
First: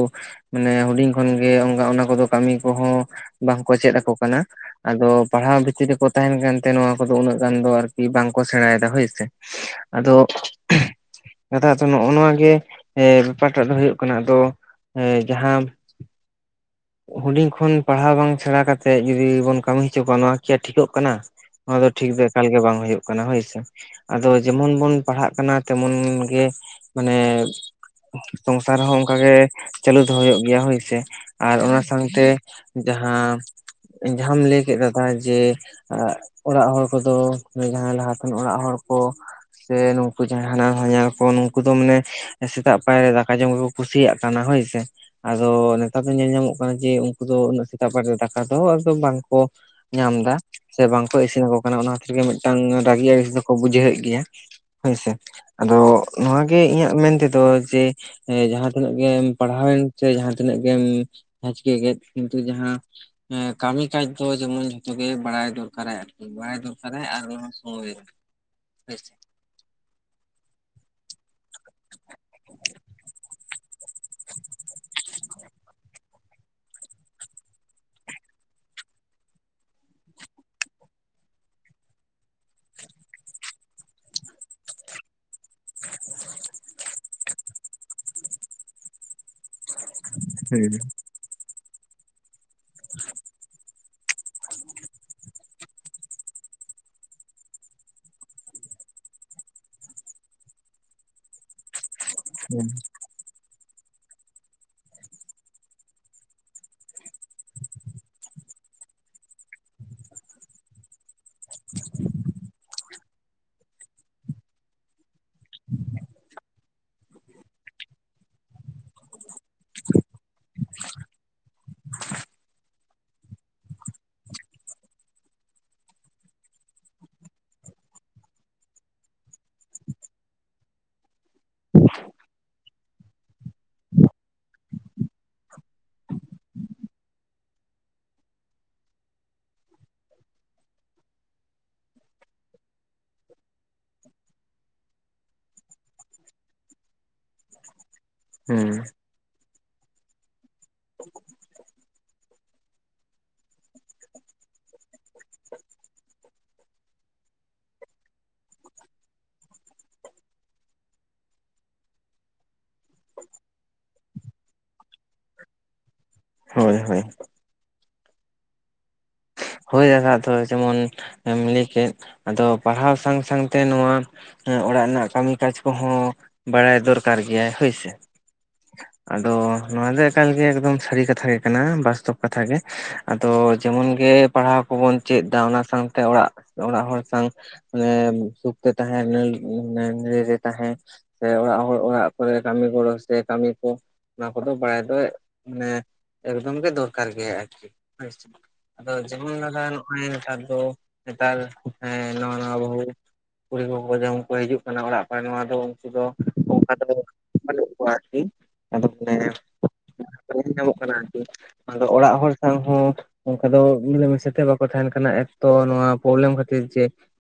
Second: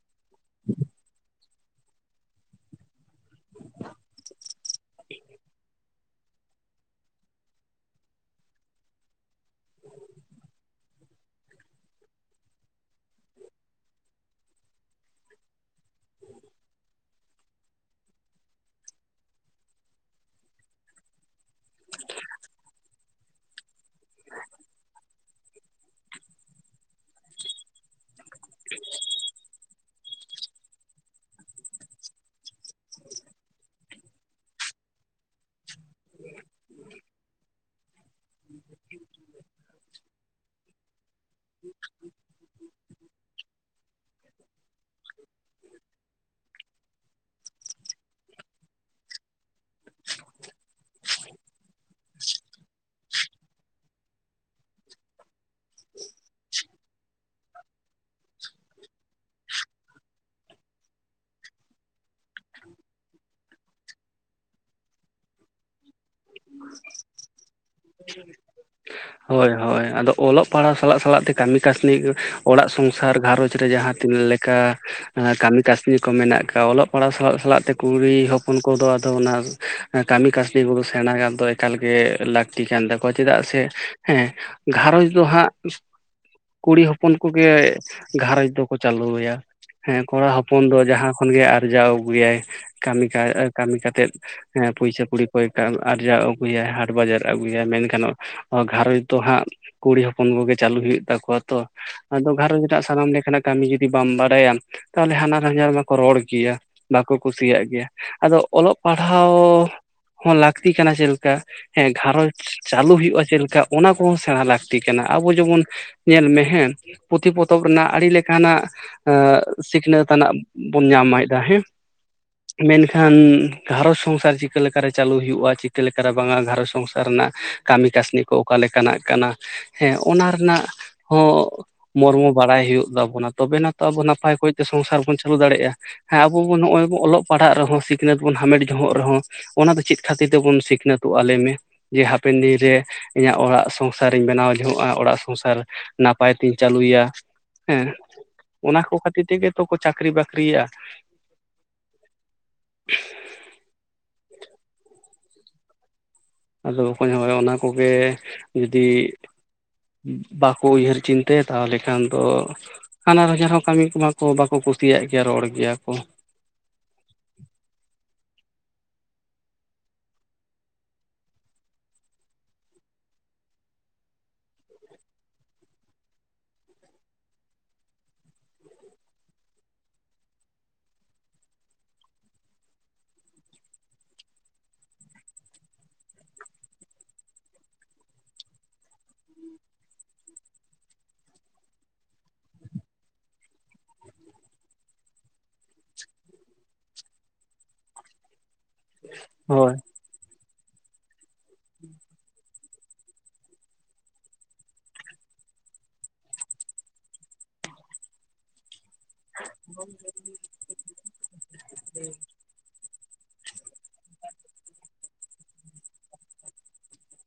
ᱢᱟᱱᱮ ᱦᱩᱰᱤᱧ ᱠᱷᱚᱱ ᱜᱮ ᱚᱱᱠᱟ ᱚᱱᱟ ᱠᱚᱫᱚ ᱠᱟᱹᱢᱤ ᱠᱚᱦᱚᱸ ᱵᱟᱝᱠᱚ ᱪᱮᱫ ᱟᱠᱚ ᱠᱟᱱᱟ ᱾ ᱟᱫᱚ ᱯᱟᱲᱦᱟᱣ ᱵᱷᱤᱛᱨᱤ ᱨᱮᱠᱚ ᱛᱟᱦᱮᱸᱱ ᱠᱟᱱ ᱛᱮ, ᱱᱚᱣᱟ ᱠᱚᱫᱚ ᱩᱱᱟᱹᱜ ᱜᱟᱱ ᱫᱚ ᱟᱨᱠᱤ ᱵᱟᱝᱠᱚ ᱥᱮᱬᱟᱭᱮᱫᱟ ᱦᱳᱭᱥᱮ ᱾ ᱟᱫᱚ ᱱᱮᱛᱟᱨ ᱟᱫᱚ ᱱᱚᱜᱼᱚ ᱱᱚᱣᱟᱜ ᱜᱮ ᱮ ᱵᱮᱯᱟᱨ ᱴᱟᱜ ᱫᱚ ᱦᱩᱭᱩᱜ ᱠᱟᱱᱟ ᱟᱫᱚ ᱡᱟᱦᱟᱸᱼᱼ ᱦᱩᱰᱤᱧ ᱠᱷᱚᱱ ᱯᱟᱲᱦᱟᱣ ᱵᱟᱝ ᱥᱮᱬᱟ ᱠᱟᱛᱮᱜ ᱡᱩᱫᱤ ᱵᱚᱱ ᱠᱟᱹᱢᱤ ᱦᱚᱪᱚ ᱠᱚᱣᱟ ᱱᱚᱣᱟ ᱦᱚᱸ ᱪᱮᱫ ᱴᱷᱤᱠᱚᱜ ᱠᱟᱱᱟ? ᱱᱚᱣᱟ ᱫᱚ ᱴᱷᱤᱠ ᱫᱚ ᱮᱠᱟᱞ ᱜᱮ ᱵᱟᱝ ᱦᱩᱭᱩᱜ ᱠᱟᱱᱟ ᱦᱳᱭᱥᱮ ᱾ ᱟᱫᱚ ᱡᱮᱢᱚᱱ ᱵᱚᱱ ᱯᱟᱲᱦᱟᱜ ᱠᱟᱱᱟ ᱛᱮᱢᱚᱱ ᱜᱮ ᱢᱟᱱᱮ ᱥᱚᱝᱥᱟᱨ ᱦᱚᱸ ᱚᱱᱠᱟ ᱜᱮ ᱪᱟᱹᱞᱩ ᱫᱚᱦᱚ ᱦᱩᱭᱩᱜ ᱜᱮᱭᱟ ᱦᱳᱭᱥᱮ ᱾ ᱟᱨ ᱚᱱᱟ ᱥᱟᱶᱛᱮ ᱡᱟᱦᱟᱸ ᱡᱟᱦᱟᱸᱟᱢ ᱞᱟᱹᱭ ᱠᱮᱫ ᱫᱟᱫᱟ ᱡᱮ ᱚᱲᱟᱜ ᱦᱚᱲ ᱠᱚᱫᱚ, ᱡᱟᱦᱟᱸᱭ ᱞᱟᱦᱟᱛᱮᱱ ᱚᱲᱟᱜ ᱦᱚᱲ ᱠᱚ ᱥᱮ ᱱᱩᱠᱩ ᱡᱟᱦᱟᱸ ᱦᱟᱱᱦᱟᱨ ᱦᱚᱧᱦᱟᱨ ᱠᱚ ᱱᱩᱠᱩ ᱫᱚ ᱢᱟᱱᱮ ᱥᱮᱛᱟᱜ ᱯᱟᱭᱨᱮ ᱫᱟᱠᱟ ᱡᱚᱢ ᱜᱮᱠᱚ ᱠᱩᱥᱤᱭᱟᱜ ᱠᱟᱱᱟ ᱦᱳᱭ ᱥᱮ, ᱟᱫᱚᱻ ᱱᱮᱛᱟᱨ ᱫᱚ ᱧᱮᱞ ᱧᱟᱢᱚᱜ ᱠᱟᱱᱟ ᱡᱮ ᱩᱱᱠᱩ ᱫᱚ ᱩᱱᱟᱹᱜ ᱥᱮᱛᱟᱜ ᱵᱮᱲ ᱨᱮ ᱫᱟᱠᱟ ᱫᱚ ᱟᱫᱚ ᱵᱟᱝᱠᱚ ᱧᱟᱢᱫᱟ, ᱥᱮ ᱵᱟᱝᱠᱚ ᱤᱥᱤᱱ ᱟᱠᱚ ᱠᱟᱱᱟ ᱚᱱᱟ ᱠᱷᱟᱹᱛᱤᱨ ᱜᱮ ᱢᱤᱫᱴᱟᱝ ᱨᱟᱹᱜᱤ ᱟᱹᱲᱤᱥ ᱫᱚᱠᱚ ᱵᱩᱡᱷᱟᱹᱣᱮᱫ ᱜᱮᱭᱟ ᱦᱳᱭᱥᱮ, ᱟᱫᱚ ᱱᱚᱣᱟᱜᱮ ᱤᱧᱟᱹᱜ ᱢᱮᱱᱛᱮᱫᱚ ᱡᱮ ᱡᱟᱦᱟᱸ ᱛᱤᱱᱟᱹᱜ ᱜᱮ ᱯᱟᱲᱦᱟᱣᱮᱱ ᱪᱮ ᱢᱟᱦᱟᱸ ᱛᱤᱱᱟᱹᱜ ᱜᱮᱢ ᱡᱟᱦᱟᱸ ᱪᱤᱠᱟᱹ ᱠᱮᱫ ᱠᱤᱱᱛᱩ ᱡᱟᱦᱟᱸ ᱮᱸ ᱠᱟᱹᱢᱤ ᱠᱟᱡᱽ ᱫᱚ ᱡᱮᱢᱚᱱ ᱡᱷᱚᱛᱚ ᱜᱮ ᱵᱟᱲᱟᱭ ᱫᱚᱨᱠᱟᱨᱟᱭ ᱟᱨᱼᱼ ᱵᱟᱭ ᱫᱚᱠᱟᱨ ᱟᱨ ᱦᱳᱭ, ᱦᱳᱭ ᱪᱮ ᱦᱳᱭ ᱦᱳᱭ, ᱟᱫᱚ ᱚᱞᱚᱜ ᱯᱟᱲᱦᱟᱣ ᱥᱟᱞᱟᱜ ᱥᱟᱞᱟᱜ ᱛᱮ ᱠᱟᱹᱢᱤ ᱠᱟᱹᱥᱱᱤ ᱚᱲᱟᱜ ᱥᱚᱝᱥᱟᱨ ᱜᱷᱟᱨᱚᱸᱡᱽ ᱨᱮ ᱡᱟᱦᱟᱸ ᱛᱤᱱᱟᱹᱜ ᱞᱮ ᱠᱟ ᱠᱟᱹᱢᱤ ᱠᱟᱹᱥᱱᱤ ᱠᱚ ᱢᱮᱱᱟᱜ ᱠᱟᱣ ᱚᱞᱚᱜ ᱯᱟᱲᱦᱟᱣ ᱥᱟᱞᱟᱜ ᱥᱟᱞᱟᱜ ᱛᱮ ᱠᱩᱲᱤ ᱦᱚᱯᱚᱱ ᱠᱚᱫᱚ ᱟᱫᱚ ᱚᱱᱟ ᱾ ᱠᱟᱹᱢᱤ ᱠᱟᱹᱥᱱᱤ ᱠᱩᱠᱚ ᱥᱮᱬᱟᱭᱟ ᱫᱚ ᱮᱠᱟᱞ ᱜᱮ ᱞᱟᱹᱠᱛᱤ ᱠᱟᱱ ᱛᱟᱠᱚᱣᱟ ᱪᱮᱫᱟᱜ ᱥᱮ ᱦᱮᱸ ᱜᱷᱟᱨᱚᱸᱡᱽ ᱫᱚ ᱦᱟᱸᱜ ᱤᱥ ᱠᱩᱲᱤ ᱦᱚᱯᱚᱱ ᱠᱩᱜᱮ ᱜᱷᱟᱨᱚᱸᱡᱽ ᱫᱚᱠᱚ ᱪᱟᱹᱞᱩᱭᱟ ᱾ ᱦᱮᱸ ᱠᱚᱲᱟ ᱦᱚᱯᱚᱱ ᱫᱚ ᱡᱟᱦᱟᱸ ᱠᱷᱚᱱᱜᱮ ᱟᱨᱡᱟᱣ ᱟᱹᱜᱩᱭᱟᱭ ᱠᱟᱹᱢᱤ ᱠᱟᱡ ᱠᱟᱹᱢᱤ ᱠᱟᱛᱮᱫ ᱾ ᱦᱮᱸ ᱯᱩᱭᱥᱟ ᱠᱩᱲᱤ ᱠᱚᱭ ᱠᱟᱞ ᱟᱨᱡᱟᱣ ᱟᱹᱜᱩᱭᱟᱭ ᱦᱟᱴ ᱵᱟᱡᱟᱨ ᱟᱹᱜᱩᱭᱟᱭ ᱢᱮᱱᱠᱷᱟᱱᱚᱜ ᱾ ᱜᱷᱟᱨᱚᱸᱡᱽ ᱫᱚ ᱦᱟᱸᱜ ᱠᱩᱲᱤ ᱦᱚᱯᱚᱱ ᱠᱚᱜᱮ ᱪᱟᱹᱞᱩ ᱦᱩᱭᱩᱜ ᱛᱟᱠᱚᱣᱟ ᱛᱚ ᱾ ᱟᱫᱚ ᱜᱷᱟᱨᱚᱸᱡᱽ ᱥᱟᱱᱟᱢ ᱞᱮᱠᱟᱱᱟᱜ ᱠᱟᱹᱢᱤ ᱡᱩᱫᱤ ᱵᱟᱢ ᱵᱟᱲᱟᱭᱟᱢ ᱛᱟᱦᱚᱞᱮ ᱦᱟᱱᱦᱟᱨ ᱦᱟᱧᱦᱟᱨ ᱢᱟᱠᱚ ᱨᱚᱲ ᱜᱮᱭᱟ ᱵᱟᱠᱚ ᱠᱩᱥᱤᱭᱟᱜ ᱜᱮᱭᱟ ᱾ ᱟᱫᱚ ᱚᱞᱚᱜ ᱯᱟᱲᱦᱟᱣ ᱦᱚᱸ ᱞᱟᱹᱠᱛᱤ ᱠᱟᱱᱟ ᱪᱮᱫ ᱠᱟ ᱦᱮᱸ ᱜᱷᱟᱨᱚᱸᱡᱽ ᱪᱟᱹᱞᱩ ᱦᱩᱭᱩᱜ-ᱟ ᱪᱮᱞᱠᱟ ᱚᱱᱟ ᱠᱚᱦᱚᱸ ᱥᱮᱬᱟ ᱞᱟᱹᱠᱛᱤ ᱠᱟᱱᱟ ᱟᱵᱚ ᱡᱮᱢᱚᱱ ᱼ ᱧᱮᱞ ᱢᱮ ᱦᱮᱸ ᱯᱩᱛᱷᱤ ᱯᱚᱛᱚᱵ ᱨᱮᱱᱟᱜ ᱟᱹᱰᱤ ᱞᱮᱠᱟᱱᱟᱜ ᱮᱸᱜ ᱥᱤᱠᱷᱱᱟᱹᱛ ᱟᱱᱟᱜ ᱵᱚᱱ ᱧᱟᱢᱟᱭᱫᱟ ᱦᱮᱸ ᱢᱮᱱᱠᱷᱟᱱ ᱜᱷᱟᱨᱚᱸᱡᱽ ᱥᱚᱝᱥᱟᱨ ᱪᱤᱠᱟᱹ ᱞᱮᱠᱟᱨ ᱪᱟᱹᱞᱩ ᱦᱩᱭᱩᱜ-ᱟ ᱪᱤᱠᱟᱹ ᱞᱮ ᱠᱟᱨᱮ ᱵᱟᱝᱟ ᱜᱷᱟᱨᱚᱸᱡᱽ ᱥᱚᱝᱥᱟᱨ ᱨᱮᱱᱟᱜ ᱠᱟᱹᱢᱤ ᱠᱟᱹᱥᱱᱤ ᱠᱚ ᱚᱠᱟ ᱞᱮᱠᱟᱱᱟᱜ ᱠᱟᱱᱟ ᱦᱮᱸ ᱚᱱᱟ ᱨᱮᱱᱟᱜ ᱦᱚᱸ ᱾ ᱢᱚᱨᱢᱚ ᱵᱟᱲᱟᱭ ᱦᱩᱭᱩᱜ ᱛᱟᱵᱚᱱᱟ ᱛᱚᱵᱮᱱᱟ ᱛᱚ ᱟᱵᱚ ᱱᱟᱯᱟᱭ ᱠᱚᱭᱛᱮ ᱥᱚᱝᱥᱟᱨ ᱵᱚᱱ ᱪᱟᱹᱞᱩ ᱫᱟᱲᱮᱜ-ᱟ ᱾ ᱦᱮᱸ ᱟᱵᱚᱵᱚᱱ ᱱᱚᱜ-ᱚᱭ ᱵᱚᱱ ᱚᱞᱚᱜ ᱯᱟᱲᱦᱟᱜ ᱨᱮᱦᱚᱸ ᱥᱤᱠᱷᱱᱟᱹᱛ ᱵᱚᱱ ᱦᱟᱢᱮᱴ ᱡᱚᱦᱚᱸᱜ ᱨᱮᱦᱚᱸ ᱚᱱᱟ ᱫᱚ ᱪᱮᱫ ᱠᱷᱟᱹᱛᱤᱨ ᱛᱮᱵᱚᱱ ᱥᱤᱠ᱾ ᱱᱟᱹᱛᱚᱜ-ᱟ ᱞᱟᱹᱭ ᱢᱮ ᱡᱮ ᱦᱟᱯᱮᱱ ᱫᱤᱱᱨᱮ ᱤᱧᱟᱹᱜ ᱚᱲᱟᱜ ᱥᱚᱝᱥᱟᱨᱤᱧ ᱵᱮᱱᱟᱣ ᱡᱚᱝᱚᱜ-ᱟ ᱚᱲᱟᱜ ᱥᱚᱝᱥᱟᱨ ᱾ ᱱᱟᱯᱟᱭ ᱛᱤᱧ ᱪᱟᱹᱞᱩᱭᱟ ᱦᱮᱸ᱾ ᱦᱩᱸ ᱚᱱᱟ ᱠᱚ ᱠᱷᱟᱹᱛᱤᱨ ᱛᱮᱜᱮ ᱛᱚ ᱠᱚ ᱪᱟᱹᱠᱨᱤ ᱵᱟᱹᱠᱨᱤᱭᱟ ᱾ ᱟᱫᱚ ᱚᱠᱚᱭ ᱦᱚᱸᱭ ᱚᱱᱟ ᱠᱚᱜᱮ ᱡᱩᱫᱤ ᱵᱟᱠᱚ ᱩᱭᱦᱟᱹᱨ ᱪᱤᱱᱛᱟᱹᱭ ᱛᱟᱦᱚᱞᱮ ᱠᱷᱟᱱ ᱫᱚ ᱾ ᱦᱟᱱᱦᱟᱨ ᱦᱚᱧᱦᱟᱨ ᱦᱚᱸ ᱠᱟᱹᱢᱤ ᱠᱚᱢᱟ ᱠᱚ ᱵᱟᱠᱚ ᱠᱩᱥᱤᱭᱟᱜ ᱜᱮᱭᱟ ᱨᱚᱲ ᱜᱮᱭᱟ ᱠᱚ ᱦᱳᱭ ᱦᱳᱭ ᱦᱳᱭ ᱟᱨᱦᱚᱸ ᱟᱫᱚ ᱡᱮᱢᱚᱱ ᱞᱟᱹᱭ ᱠᱮᱫ ᱟᱫᱚ ᱯᱟᱲᱦᱟᱣ ᱥᱟᱝ ᱥᱟᱝᱛᱮ ᱱᱚᱣᱟ ᱦᱮ ᱚᱲᱟᱜ ᱨᱮᱱᱟᱜ ᱠᱟᱹᱢᱤ ᱠᱟᱡᱽ ᱠᱚᱦᱚᱸ ᱵᱟᱲᱟᱭ ᱫᱚᱨᱠᱟᱨ ᱜᱮᱭᱟᱭ ᱦᱳᱭ ᱥᱮ [inaudible] ᱟᱫᱚ ᱱᱚᱣᱟ ᱫᱚ ᱮᱠᱟᱞᱜᱮ ᱮᱠᱫᱚᱢ ᱥᱟᱹᱨᱤ ᱠᱟᱛᱷᱟ ᱜᱮ ᱠᱟᱱᱟ ᱵᱟᱥᱛᱚᱵ ᱠᱟᱛᱷᱟ ᱜᱮ ᱟᱫᱚ ᱡᱮᱢᱚᱱ ᱜᱮ ᱯᱟᱲᱦᱟᱣ ᱠᱚᱵᱚᱱ ᱪᱮᱫ ᱫᱟ ᱚᱱᱟ ᱥᱟᱶᱛᱮ ᱚᱲᱟᱜ ᱚᱲᱟᱜ ᱦᱚᱲ ᱥᱟᱝ ᱧᱮ ᱥᱩᱠᱛᱮ ᱛᱟᱦᱮᱸ [unintelligible] ᱮ ᱛᱟᱦᱮᱸ ᱥᱮ ᱚᱲᱟᱜ ᱦᱚᱲ ᱚᱲᱟᱜ ᱠᱚᱨᱮ ᱠᱟᱹᱢᱤ ᱜᱚᱲᱚ ᱥᱮ ᱠᱟᱹᱢᱤ ᱠᱚ ᱱᱚᱣᱟ ᱠᱚᱫᱚ ᱵᱟᱲᱟᱭ ᱫᱚ ᱢᱟᱱᱮ ᱮᱠᱫᱚᱢ ᱜᱮ ᱫᱚᱨᱠᱟᱨ ᱜᱮᱭᱟ ᱟᱨᱠᱤ ᱦᱳᱭ ᱥᱮ ᱟᱫᱚ ᱡᱮᱢᱚᱱ ᱫᱟᱫᱟ ᱦᱳᱭ ᱱᱚᱜ-ᱚᱭ ᱱᱮᱛᱟᱨ ᱫᱚ ᱱᱮᱛᱟᱨ ᱦᱮᱸ ᱱᱟᱣᱟ ᱱᱟᱣᱟ ᱵᱟᱹᱦᱩ ᱠᱩᱲᱤ ᱠᱚᱠᱚ ᱡᱮᱢᱚᱱ ᱠᱚ ᱦᱤᱡᱩᱜ ᱠᱟᱱᱟ ᱚᱲᱟᱜ ᱠᱚᱨᱮ ᱱᱚᱣᱟ ᱫᱚ ᱩᱱᱠᱩ ᱫᱚ ᱚᱱᱠᱟ ᱫᱚᱠᱚ ᱾ ᱵᱟᱹᱱᱩᱜ ᱠᱚᱣᱟ ᱟᱨᱠᱤ ᱟᱫᱚ ᱢᱟᱱᱮ ᱧᱟᱢᱚᱜ ᱠᱟᱱᱟ ᱟᱫᱚ ᱚᱲᱟᱜ ᱦᱚᱲ ᱥᱟᱶ ᱦᱚᱸ ᱚᱱᱠᱟ ᱫᱚ ᱢᱤᱞᱮ ᱢᱤᱥᱟ ᱛᱮ ᱵᱟᱠᱚ ᱛᱟᱦᱮᱸᱱ ᱠᱟᱱᱟ ᱛᱚ ᱱᱚᱣᱟ ᱯᱨᱚᱵᱞᱮᱢ ᱠᱷᱟᱹᱛᱤᱨ ᱡᱮ